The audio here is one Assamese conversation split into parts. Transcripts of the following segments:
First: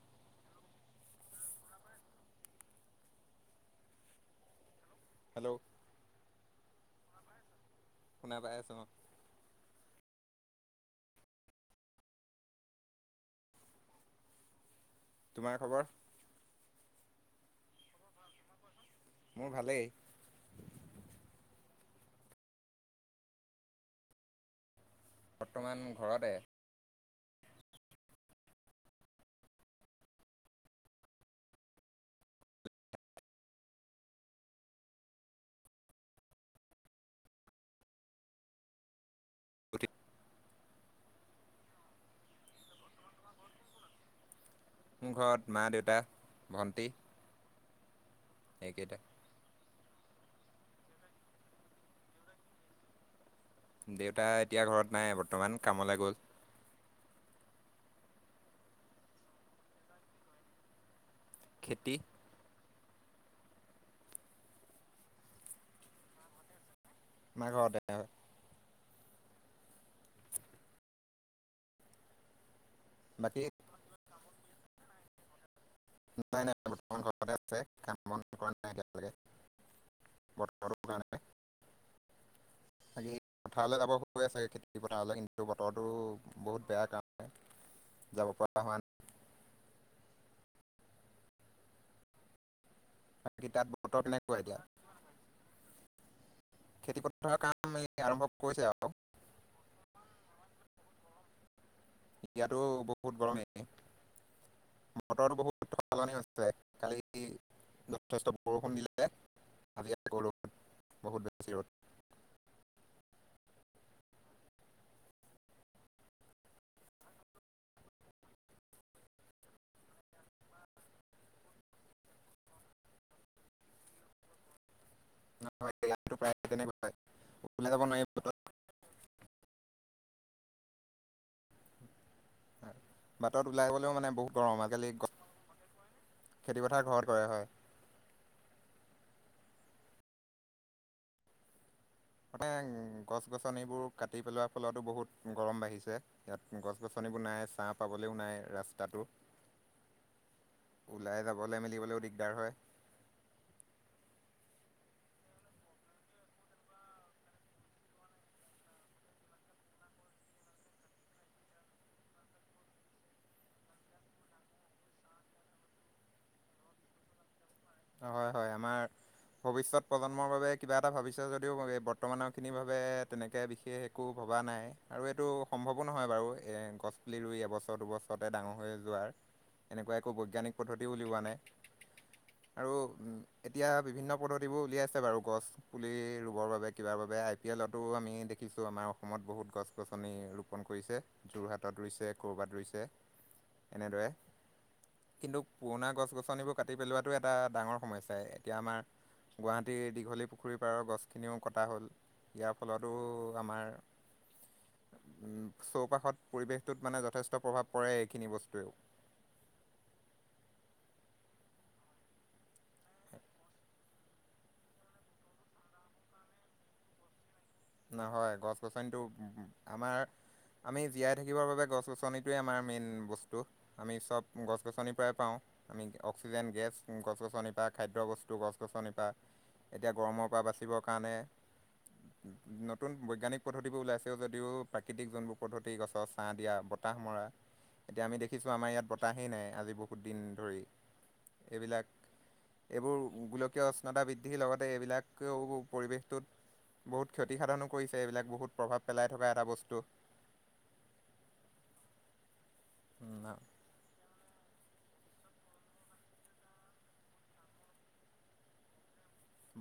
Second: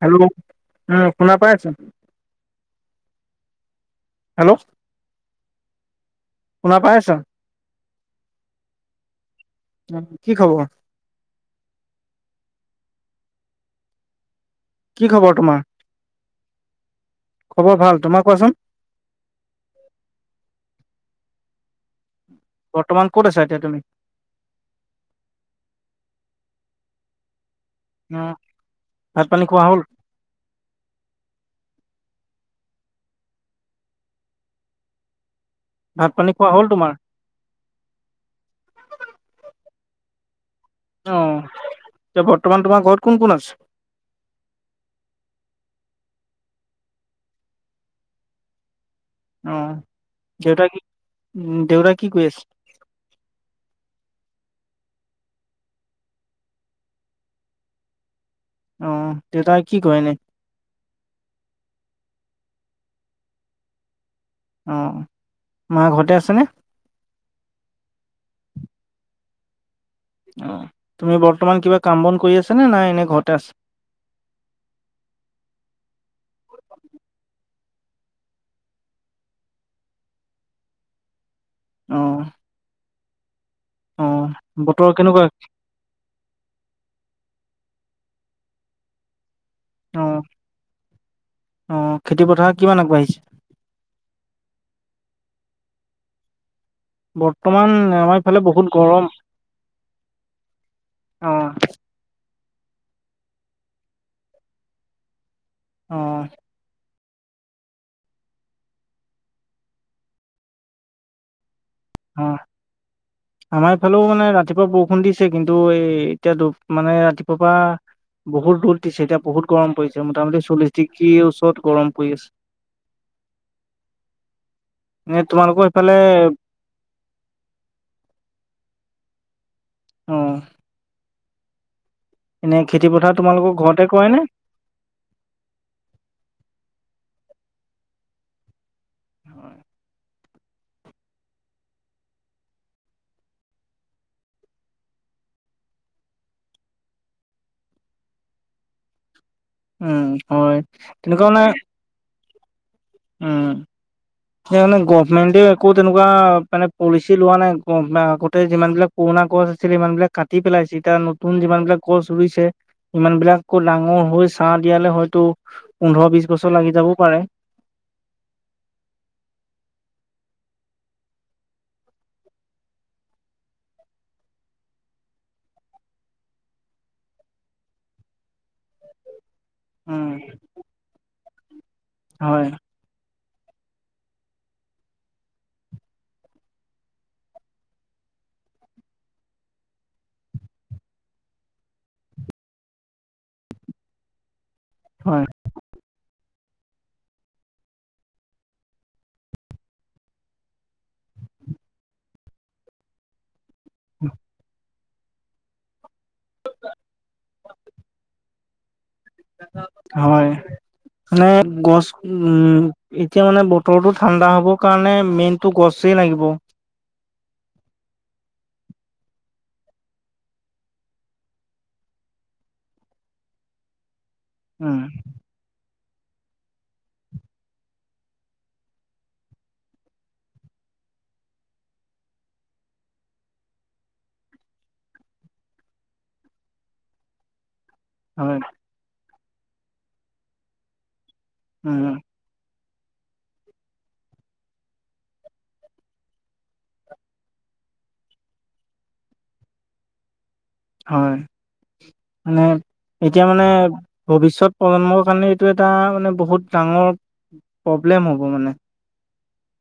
হেল্ল' উম। শুনা পাই আছোঁ হেল্ল' হেল্ল' শুনা পাই আছা? শুনা পাই আছো অ', উ কি খবৰ? কি খবৰ তোমাৰ, খবৰ ভাল তোমাৰ কোৱাচোন। মোৰ ভালেই। বৰ্তমান ক'ত আছা এতিয়া তুমি? বৰ্তমান ঘৰতে। অ। ভাত পানী খোৱা হ'ল? ভাত পানী খোৱা হ'ল তোমাৰ? অ। এ বৰ্তমান তোমাৰ ঘৰত কোন কোন আছে? মোৰ ঘৰত মা, দেউতা, ভণ্টী এই কেইটা অ দেউতা কি, উ দেউতৰা কি কৈছ দেউতা এতিয়া ঘৰত নাই বৰ্তমান কামলৈ গ'ল। আহ। দেউতা কি কয় খেতি। অ মা ঘৰতে আছেনে? নাই ঘ দো হয় [unintelligible] অ। তুমি বৰ্তমান কিবা কাম বন কৰি আছা নে নাই এনে ঘৰতে বাকী আছা? নাই-নাই বৰ্তমান ঘৰতে আছে, কাম বন কৰা নাই একতিয়ালকে। বতৰ কাৰানে [unintelligible] আহ। আজি পথাৰলৈ যাব হৈ আছেগে খেতি পথাৰলৈ কেনেকুৱা কিন্তু বতৰতো বহুত বেয়া কাম যাব পৰা হোৱা নাই। অ- অ খেতি পথাৰ কিমান আগবাঢ়িছে বাকী তাত বতৰ কেনেকুৱা এতিয়া? খেতি পথাৰৰ কাম বৰ্তমান আমাৰ আৰম্ভ ইফালে কৰিছে বহুত আৰু গৰম। আহ। ইয়াতো বহুত গৰম মটৰো বহুত সলনি অ হৈছে কালি [unintelligible] যথেষ্ট বৰষুণ দিলে, আজি আকৌ ৰদ বহুত বেছি ৰদ অ' আমাৰ এইফালেও মানে ৰাতিপুৱা বৰষুণ দিছে, কিন্তু এই এতিয়া মানে ৰাতিপুৱাৰ পৰা বহুত ৰ'দ ছে এতিয়া বহুত গৰম পৰিছে। মোটামুটি চল্লিশ ডিগ্ৰীৰ ওচৰত গৰম পৰি আছে। এ তোমালোকৰ নহয় সেইফালে ইয়াতো [unintelligible] অ' এনে খেতি পথাৰ বাটত তোমালোকৰ ওলাই ঘৰতে কৰে নে? খেতিপথাৰ ঘৰত কৰে হয়। হয়। মানে গছ-গছনিবোৰ কাটি পেলোৱাৰ ফলতো বহুত গৰম বাঢ়িছে। ইয়াত গছ গছনি নাই। চাহ পাবলৈও নাই ৰাস্তাটো। উ, হয় ওলাই তেনেকুৱা মানে যাবলৈ মেলিবলৈও দিগদাৰ হয় উম, সেই মানে গভমেন্টে একো তেনেকুৱা মানে পলিচি লোৱা নাই, আগতে যিমান বিলাক পুৰনা গছ আছিল সিমান বিলাক কাটি পেলাইছে, এতিয়া নতুন যিমান বিলাক গছ ৰুছে ইমান বিলাক আকৌ ডাঙৰ হৈ ছাহ দিয়ালে হয়তো পোন্ধৰ বিশ বছৰ লাগি যাবও পাৰে। হয়-হয় আমাৰ ভৱিষ্যত প্ৰজন্মৰ বাবে কিবা এটা ভাবিছে যদিও, বৰ্তমানৰ খিনিৰ বাবে তেনেকে বিশেষ একো ভবা নাই আৰু এইটো সম্ভৱো নহয় বাৰু, এ গছ পুলি ৰুই এবছৰ-দুবছৰতে ডাঙৰ হৈ যোৱাৰ। এনেকুৱা উম। একো বৈজ্ঞানিক পদ্ধতি উলিওৱা নাই। হয়। আৰু উ এতিয়া বিভিন্ন পদ্ধতিবোৰ উলিয়াইছে বাৰু, গছ পুলি ৰুবৰ বাবে কিবা বাবে আই পি এ তাতো আমি দেখিছো আমাৰ অসমত বহুত গছ গছনি ৰোপন কৰিছে, যোৰহাটত ৰুইছে কৰ'বাত ৰুইছে এনেদৰে, হয়, কিন্তু পুৰণা গছ গছনিবোৰ কাটি পেলোৱাটো এ এটা ডাঙৰ সমস্যা, এতিয়া আমাৰ গুৱাহাটীৰ দীঘলী পুখুৰীৰ পাৰৰ গছখিনিও কটা হ'ল, ইয়াৰ ফলতো আমাৰ উ চৌপাশত পৰিৱেশটোত মানে যথেষ্ট প্ৰভাৱ পৰে এইখিনি বস্তুৱেও। হয়। মানে গছ, উম। এতিয়া মানে বতৰটো ঠাণ্ডা হোবৰ কাৰণে মেইনতটো গছ লাগিব। নহয় গছ গছনিতো আমাৰ আমি জীয়াই থাকিবৰ বাবে গছ-গছনিটোৱে আমাৰ মেইন বস্তু। আমি চব গছ উম, গছনিৰ পৰাই পাওঁ। আমি অক্সিজেন গেছ, গছ গছনি পৰা খাদ্য বস্তু, গছ গছনি পৰা এতিয়া গৰমৰ পৰা বাচিবৰ কাৰণে নতুন বৈজ্ঞানিক পদ্ধতিবোৰ ওলাইছেও যদিও প্ৰাকৃতিক যোনবোৰ পদ্ধতি গছৰ ছাহ দিয়া, বতাহ মৰা [unintelligible] এতিয়া আমি দেখিছোঁ আমাৰ ইয়াত বতাহেই নাই, আজি বহুত দিন ধৰি এইবিলাক উম, এইবোৰ গোলকীয় উষ্ণতা বৃদ্ধিৰ লগতে এইবিলাকেও পৰিৱেশটোত বহুত ক্ষতিসাধনো কৰিছে, এইবিলাক বহুত প্ৰভাৱ পেলাই থকা এটা বস্তু। হয়। মানে এতিয়া মানে ভৱিষ্যত অ' জন্মৰ কাৰণে এইটো এটা মানে বহুত ডাঙৰ প্ৰব্লেম হ'ব মানে।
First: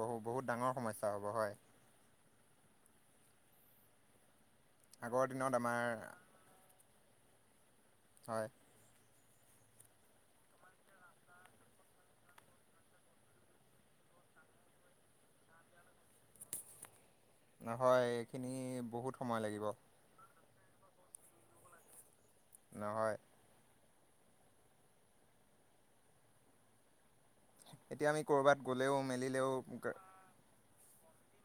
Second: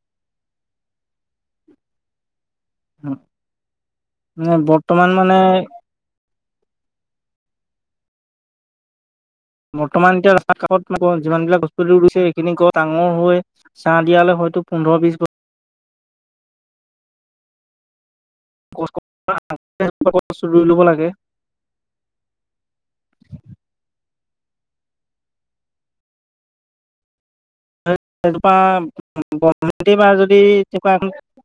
বহু-বহুত ডাঙৰ সমস্যা হ'ব হয়। মান বৰ্তমান আগৰ মানে দিনত আমাৰ হয়। বৰ্তমান এতিয়া ৰাস্তৰ কাষত যিমান বিলাক গছপুলি ৰুইছে সেইখিনিক ডাঙৰ হৈ ছাঁহ দিয়ালে হয়তো পোন্ধৰ বিশ বছৰ হয়। এইখিনি বহুত সময় লাগিব। গছ ৰুই ল'ব লাগে। নহয়। এতিয়া আমি ৰাজোপা ক'ৰবাত গ'লেও ব মেলিলেও বা যদি তেকা এখন [unintelligible]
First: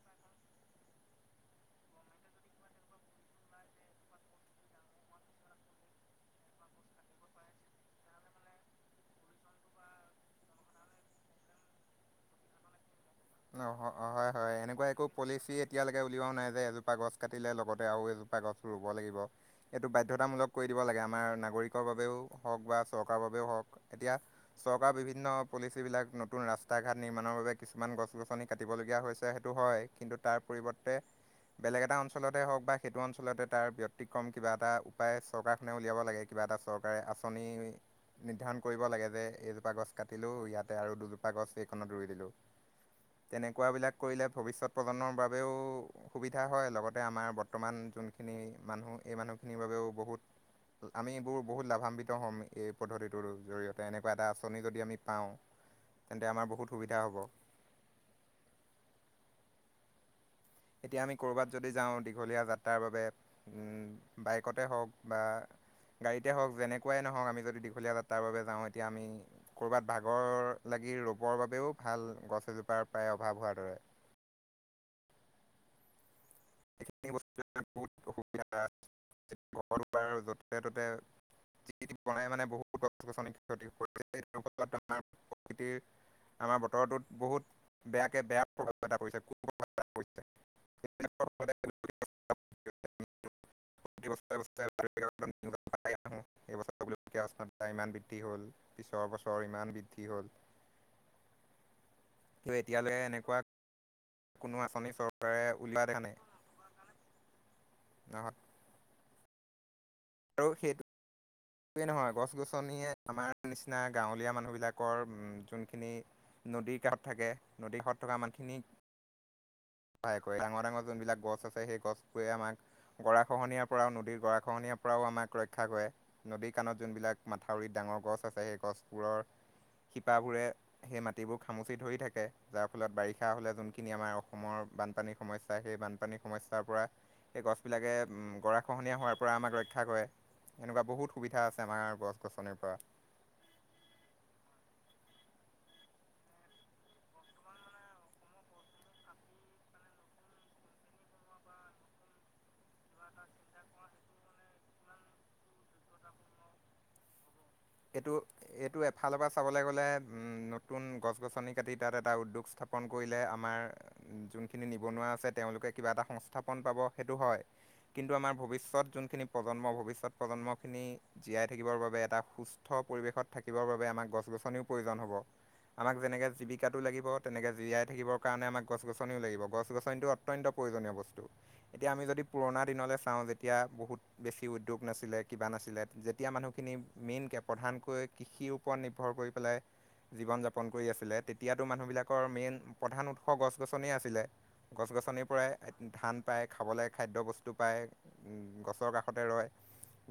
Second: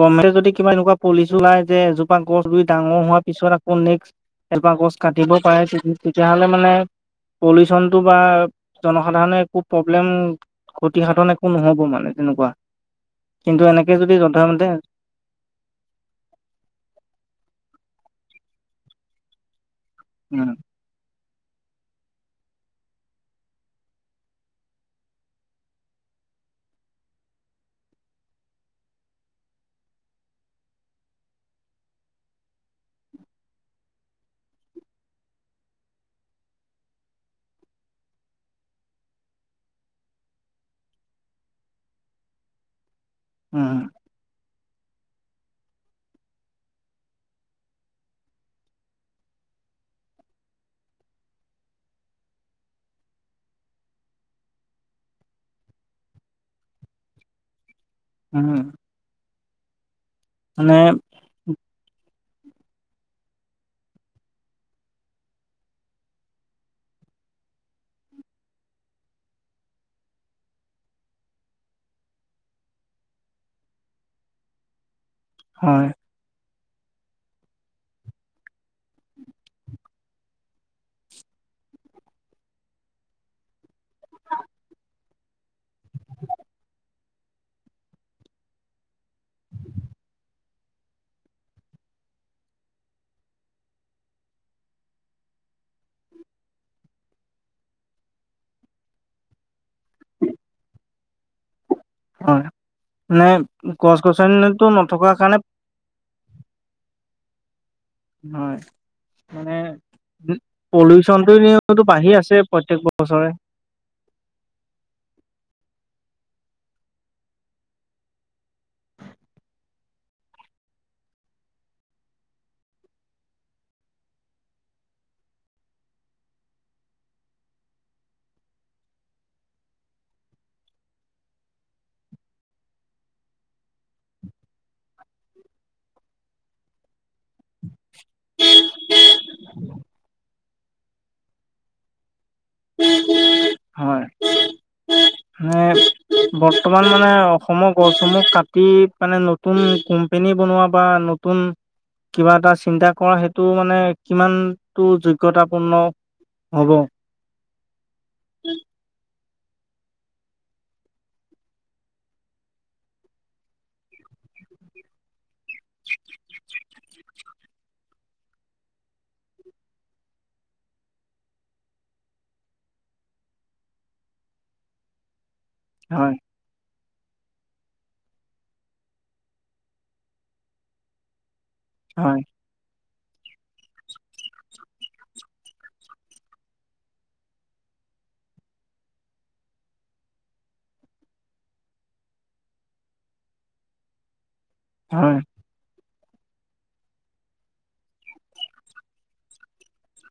গভমেণ্টে যদি কিবা এনেকুৱা পলিচি ওলাই, যে এজোপা গছ ডাঙৰ হোৱাৰ পিছত আকৌ নেক্স এলপা গছ কাটিব পাৰে, তেতিয়াহলে মানে পলিউচন টো বা জনসাধাৰণে একো ক্ষাধন একো নহব মানে তেনেকুৱা। কিন্তু অ' এনেকে হ- মানে অ' হয় হয় তেনেকুৱা এনেকুৱা একো পলিচি এতিয়ালৈকে উলিয়া নাই যে, এজোপা গছ কাটিলে লগতে আৰু এজোপা গছ ৰুব লাগিব। এইটো বাধ্যতামূলক উম কৰি দিব লাগে আমাৰ নাগৰিকৰ বাবেও হওক বা, চৰকাৰৰ বাবেও হওক, এতিয়া চৰকাৰ বিভিন্ন পলিচ বিলাক নতুন ৰাস্তা ঘাট নিৰ্মাণৰ বাবে কিছুমান গছ গছনি কাটিবলগীয়া হৈছে, সেইটো হয়। কিন্তু তাৰ পৰিৱৰ্তে বেলেগ এটা অঞ্চলতে হওক বা সেইটো অঞ্চলতে তাৰ ব্যতিক্ৰম কিবা এটা উপায় চৰকাৰখনে উলিয়াব লাগে। কিবা কিবা এটা চৰকাৰে আঁচনি নিৰ্ধাৰণ কৰিব লাগে যে এইজোপা গছ কাটিলো ইয়াতে আৰু দুজোপা গছ এইখনত ৰুই দিলো। উ তেনেকুৱা বিলাক কৰিলে ভৱিষ্যত প্ৰজন্মনৰ বাবেও সুবিধা হয়। লগতে আমাৰ বৰ্তমান যোনখিনি মানুহ এই মানুহখিনিৰ বাবে আমি এইবোৰ বহুত লাভান্বিত হ'ম। এই পদ্ধতিটোৰ জৰিয়তে এনেকুৱা এটা আঁচনি যদি আমি পাওঁ। তেন্তে আমাৰ বহুত সুবিধা হ'ব। উম। মানে এতিয়া আমি কৰবাত যদি যাও দীঘলীয়া যাত্ৰাৰ বাবে বাইকতে হওক বা গাড়ীতে হওক যেনেকুৱাই নহওক। আমি যদি দীঘলীয়া যাত্ৰাৰ বাবে যাওঁ এতিয়া আমি কৰবাত ভাগৰ ল কি ৰোপৰ বাবেও ভাল গছ এজোপাৰ প্ৰায় অভাৱ হোৱাৰ দৰে। হয়। সখিন বস্ত বহুত অসুবিধা ব [unintelligible] বাৰু য'তে ত'তে য বনাই মানে বহুত গছ গছনি ক্ষতি কৰি আমাৰ প্ৰকৃতিৰ আমাৰ বতৰটোত বহুত বেয়াকে বেয়া প্ৰভাৱ এটা পৰিছে কু প্ৰভাৱ পৰিছে। [unintelligible] ব্ [unintelligible] উষ্ণা ইমান বৃদ্ধি হ'ল পিছৰ বছৰ ইমান বৃদ্ধি হ'ল অ ন ক [unintelligible] ইয়াৰ কোনো আঁচনি চৰকাৰে ওলোৱা দেখ নাই। নহয় হয় মানে পলিউচনটো এনেওতো এইেই বাঢ়ি নহয় গছ আছে প্ৰত্যেক গছনিয়ে বছৰে আমাৰ নিচিনা গাঁৱলীয়া মানুহ বিলাকৰ উ যোন মান খিনি নদীৰ কাষত থাকে নদীৰ কাষত থকা মানুহখিনি সহায় কৰে ডাঙৰ ডাঙৰ যোনবিলাক গছ আছে সেই গছ বোৰে আমাক গৰাখহনীয়াৰ পৰাওঁ নদীৰ গৰাখহনীয়াৰ পৰা আমাক ৰক্ষা কৰে। নদী কাণত যোনবিলাক মাথাউৰিত ডাঙৰ গছ আছে সেই গছবোৰৰ শিপাবোৰে সেই মাটিবোৰ খামুচি ধৰি থাকে যাৰ ফলত বাৰিষা হলে যোনখিনি আমাৰ অসমৰ বানপানী সমস্যা, সেই বানপানী সমস্যাৰ পৰা সেই গছবিলাকে গৰাখহনীয়া হোৱাৰ পৰা আমাক ৰক্ষা কৰে। এনেকুৱা বহুত সুবিধা আছে। আমাৰ গছ গছনিৰ পৰা হয় মানে [unintelligible] বৰ্তমান মানে অসমৰ গছসমূহ কাটি মানে নতুন কোম্পেনী বনোৱা বা নতুন কিবা এটা চিন্তা কৰা সেইটো মানে কিমানটো যোগ্যতাপূৰ্ণ হ'ব। এইটো এইটো এফালৰ পৰা চাবলৈ গ'লে উম নতুন গছ গছনি কাটি তাত এটা উদ্যোগ স্থাপন কৰিলে আমাৰ যোনখিনি নিবনুৱা আছে তেওঁলোকে কিবা এটা সংস্থাপন পাব সেইটো হয়। কিন্তু আমাৰ ভৱিষ্যত যোনখিনি প্ৰজন্ম ভবিষ্যত প্ৰজন্ম ন্ম খিনি জীয়াই থাকিবৰ বাবে এটা সুস্থ স্থ পৰিৱেশত থাকিব বাবে আমাক গছ গছনি প্ৰয়োজন হ'ব। আমাক হয় যেনেকে জীৱিকা তো লাগিব, তেনেকে জীয়াই থাকিবৰ কাৰণে আমাক গছ গছনিও লাগিব, গছ গছনিটো অত্যন্ত প্ৰয়োজনীয় বস্তু। এতিয়া আমি হয় যদি পুৰণা দিনলৈ যেতিয়া বহুত বেছি উদ্যোগ নাছিলে, কিবা নাছিলে যেতিয়া মানুহখিনি মেইন কে প্ৰধানকৈ কৃষিৰ ওপৰত নিৰ্ভৰ কৰি পেলাই জীৱন যাপন কৰি আছিলে তেতিয়াতো মানুহবিলাকৰ মেইন প্ৰধান উৎস গছ গছনে আছিলে। গছ হয় গছনিৰ পৰাই ধান পায় খাবলৈ খাদ্য বস্তু পায়, গছৰ কাষতে ৰয়।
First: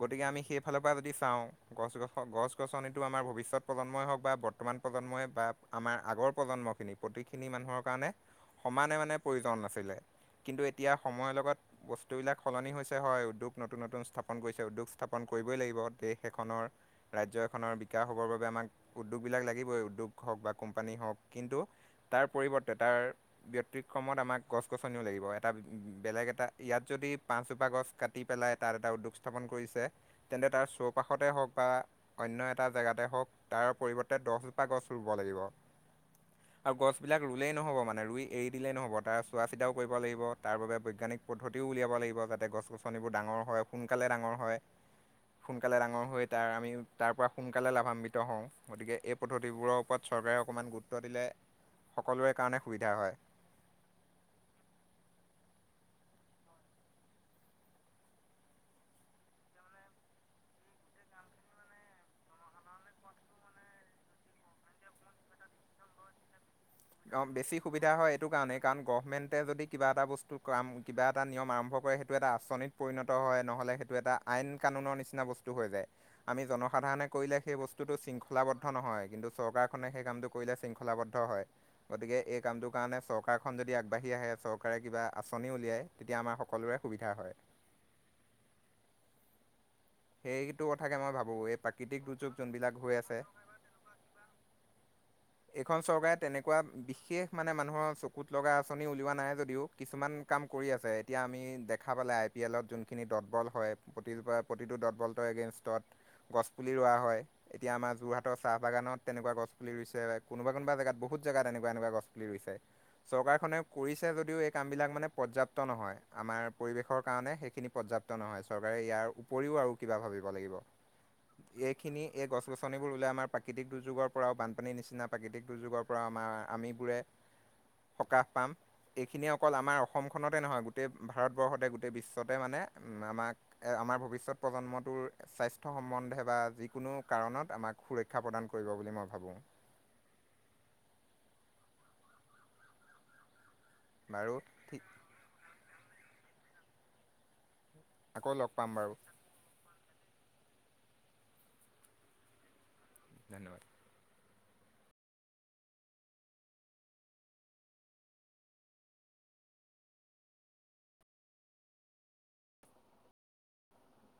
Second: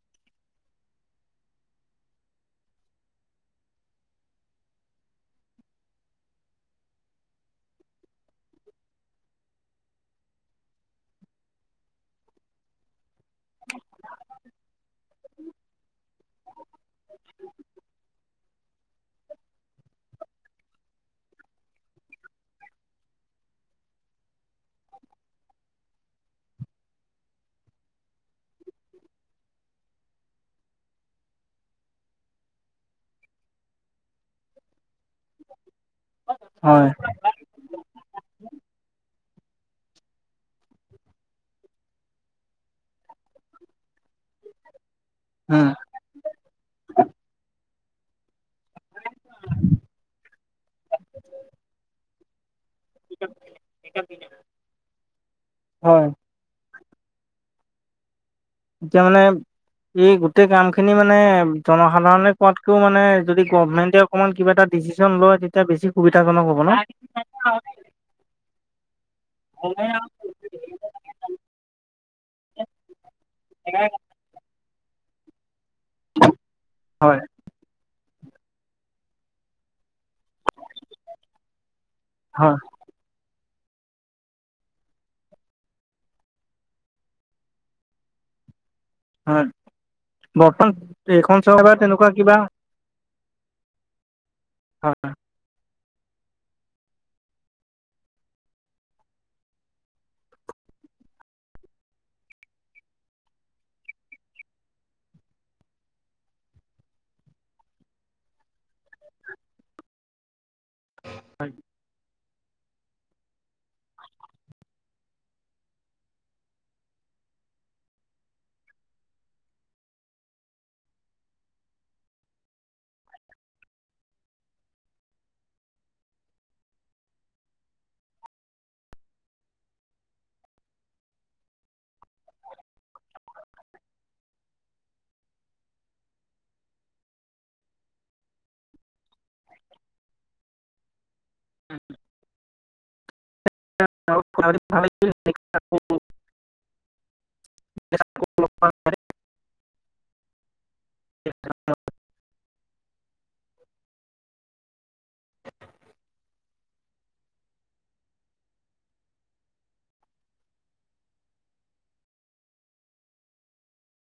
গতিকে আমি সেইফালৰ পৰা যদি চাওঁ গছ গছ গছ গছনিতটো আমাৰ ভৱিষ্যত প্ৰজন্মই হওক বা বৰ্তমান প্ৰজন্মই বা আমাৰ আগৰ প্ৰজন্মখিনি। গোটেইখিনি মানুহৰ কাৰণে সমানে মানে প্ৰয়োজন নাছিলে, কিন্তু এতিয়া সময়ৰ লগত বস্তুবিলাক সলনি হৈছে হয়। উদ্যোগ নতুন নতুন স্থাপন কৰিছে, উদ্যোগ স্থাপন কৰিবই লাগিব। দেশ এখনৰ ৰাজ্য এখনৰ বিকাশৰ বাবে উদ্যোগ বিলাক লাগিবৈ। উদ্যোগ হ'ওক বা কোম্পানী হ'ওক কিন্তু তাত তাৰ পৰিৱৰ্তে তাৰ ব্যতিক্ৰমত আমাক গছ গছনিও লাগিব। এটা বেলেগ এটা ইয়াত যদি পাঁচজোপা গছ কাটি পেলাই তাত এটা উদ্যোগ স্থাপন কৰিছে তেন্তে তাৰ চৌপাশতে হওঁক বা অন্য এটা জেগাতে হওঁক তাৰ পৰিৱৰ্তে দহজোপা গছ ৰুব লাগিব। আৰু হয় গছ বিলাক ৰুলেই নহ'ব মানে ৰুই এৰি দিলেই নহ'ব তাৰ চোৱা চিতাও কৰিব লাগিব, তাৰ বাবে বৈজ্ঞানিক পদ্ধতিও উলিয়াব লাগিব, যাতে গছ গছনিবোৰ ডাঙৰ হয়। সোনকালে ডাঙৰ হয়। উম সোনকালে ডাঙৰ হৈ তাৰ আমি তাৰ পৰা সোনকালে লাভান্বিত হওঁ, গতিকে এই পদ্ধতিবোৰৰ ওপৰত চৰকাৰে অকণমান গুৰুত্ব দিলে সকলোৰে কাৰণে সুবিধা হয়। হয়। যে মানে। এই গোটেই কাম খিনি মানে জনসাধাৰণে কোৱাতকেও মানে যদি গভমেন্টে অকমান কিবা এটা ডিচিশন লয় তেতি বছি সুবিধাজন অ বেছি সুবিধা হয় এইটো কাৰণে কাৰণ গভমেণ্টে যদি কিবা এটা হয় বস্তু কাম কিবা এটা নিয়ম আৰম্ভ কৰে, সেইটো এটা আঁচনিত পৰিণত হয় নহ'লে সেইটো এইটো এটা আইন কানুনৰ নিচিনা বস্তু হৈ যায়, আমি জনসাধাৰণে হয় কৰিলে সেই বস্তুটো শৃংখল শৃংখলাবদ্ধ নহয়, কিন্তু চৰকাৰখনে সেই কামটো কৰিলে শৃংখলাবদ্ধ হয়। গতিকে এই কামটো কাৰণে চৰকাৰ খন যদি আগবাঢ়ি আহে চৰকাৰে কিবা আঁচনিও উলিয়াই তেতিয়া আমাৰ সকলোৰে সুবিধা হয়। হয় সেইটো বৰ্তমান কথাকে মই ভাবো, এইখন এই চৰকাৰ প্ৰাকৃতিক তেনেকুৱা কিবা দুৰ্যোগ যোনবিলাক হৈ আছে। হয়। এইখন চৰকাৰে তেনেকুৱা বিশেষ মানে মানুহৰ চকুত লগা আঁচনি উলিওৱা নাই যদিও কিছুমান কাম কৰি আছে এতিয়া আমি দেখা পালে আই পি এলত যোনখিনি ডটবল হয় প্ৰতি প্ৰতিটো দটবলটো এগেনষ্টত। গছ পুলি ৰোৱাা হয়, এতিয়া আমাৰ যোৰহাটৰ চাহ বাগানত তেনেকুৱা গছ পুলি ৰুইছে। কোনোবা কোনোবা জগাত, বহুত জগাত এনেুৱ এুৱা গছুলি ৰুইছে। চৰকাৰখনে কৰিছে যদিও এই কাম বিলাক মানে পৰ্যাপ্ত নহয়, আমাৰ পৰিবেশৰ কাৰণে সেইখিনি পৰ্যাপ ৰ্যাপ্ত নহয় চৰকাৰে ইয়াৰ উপৰিও আৰু কিবা ভাবিব লাগিব। এইখিনি এই গছ-গছনিবোৰ ওলাই আমাৰ প্ৰাকৃতিক দুৰ্যোগৰ পৰাও বানপানী নিচিনা প্ৰাকৃতিক দুৰ্যোগৰ পৰাও। আমাৰ আমিবোৰে সকাহ পাম। এইখিনিয়ে অকল আমাৰ অসমখনতে নহয় গোটেই ভাৰতবৰ্ষতে গোটেই বিশ্বতে মানে উম আমাক আমাৰ ভৱিষ্যত। প্ৰজন্মটোৰ স্বাস্থ্য সম্বন্ধে বা যিকোনো কাৰণত আমাক সুৰক্ষা প্ৰদান কৰিব বুলি মই ভাবোঁ। [inaudible] বাৰু ঠিক [unintelligible] [inaudible] আকৌ লগ পাম বাৰু। ধন্যবাদ।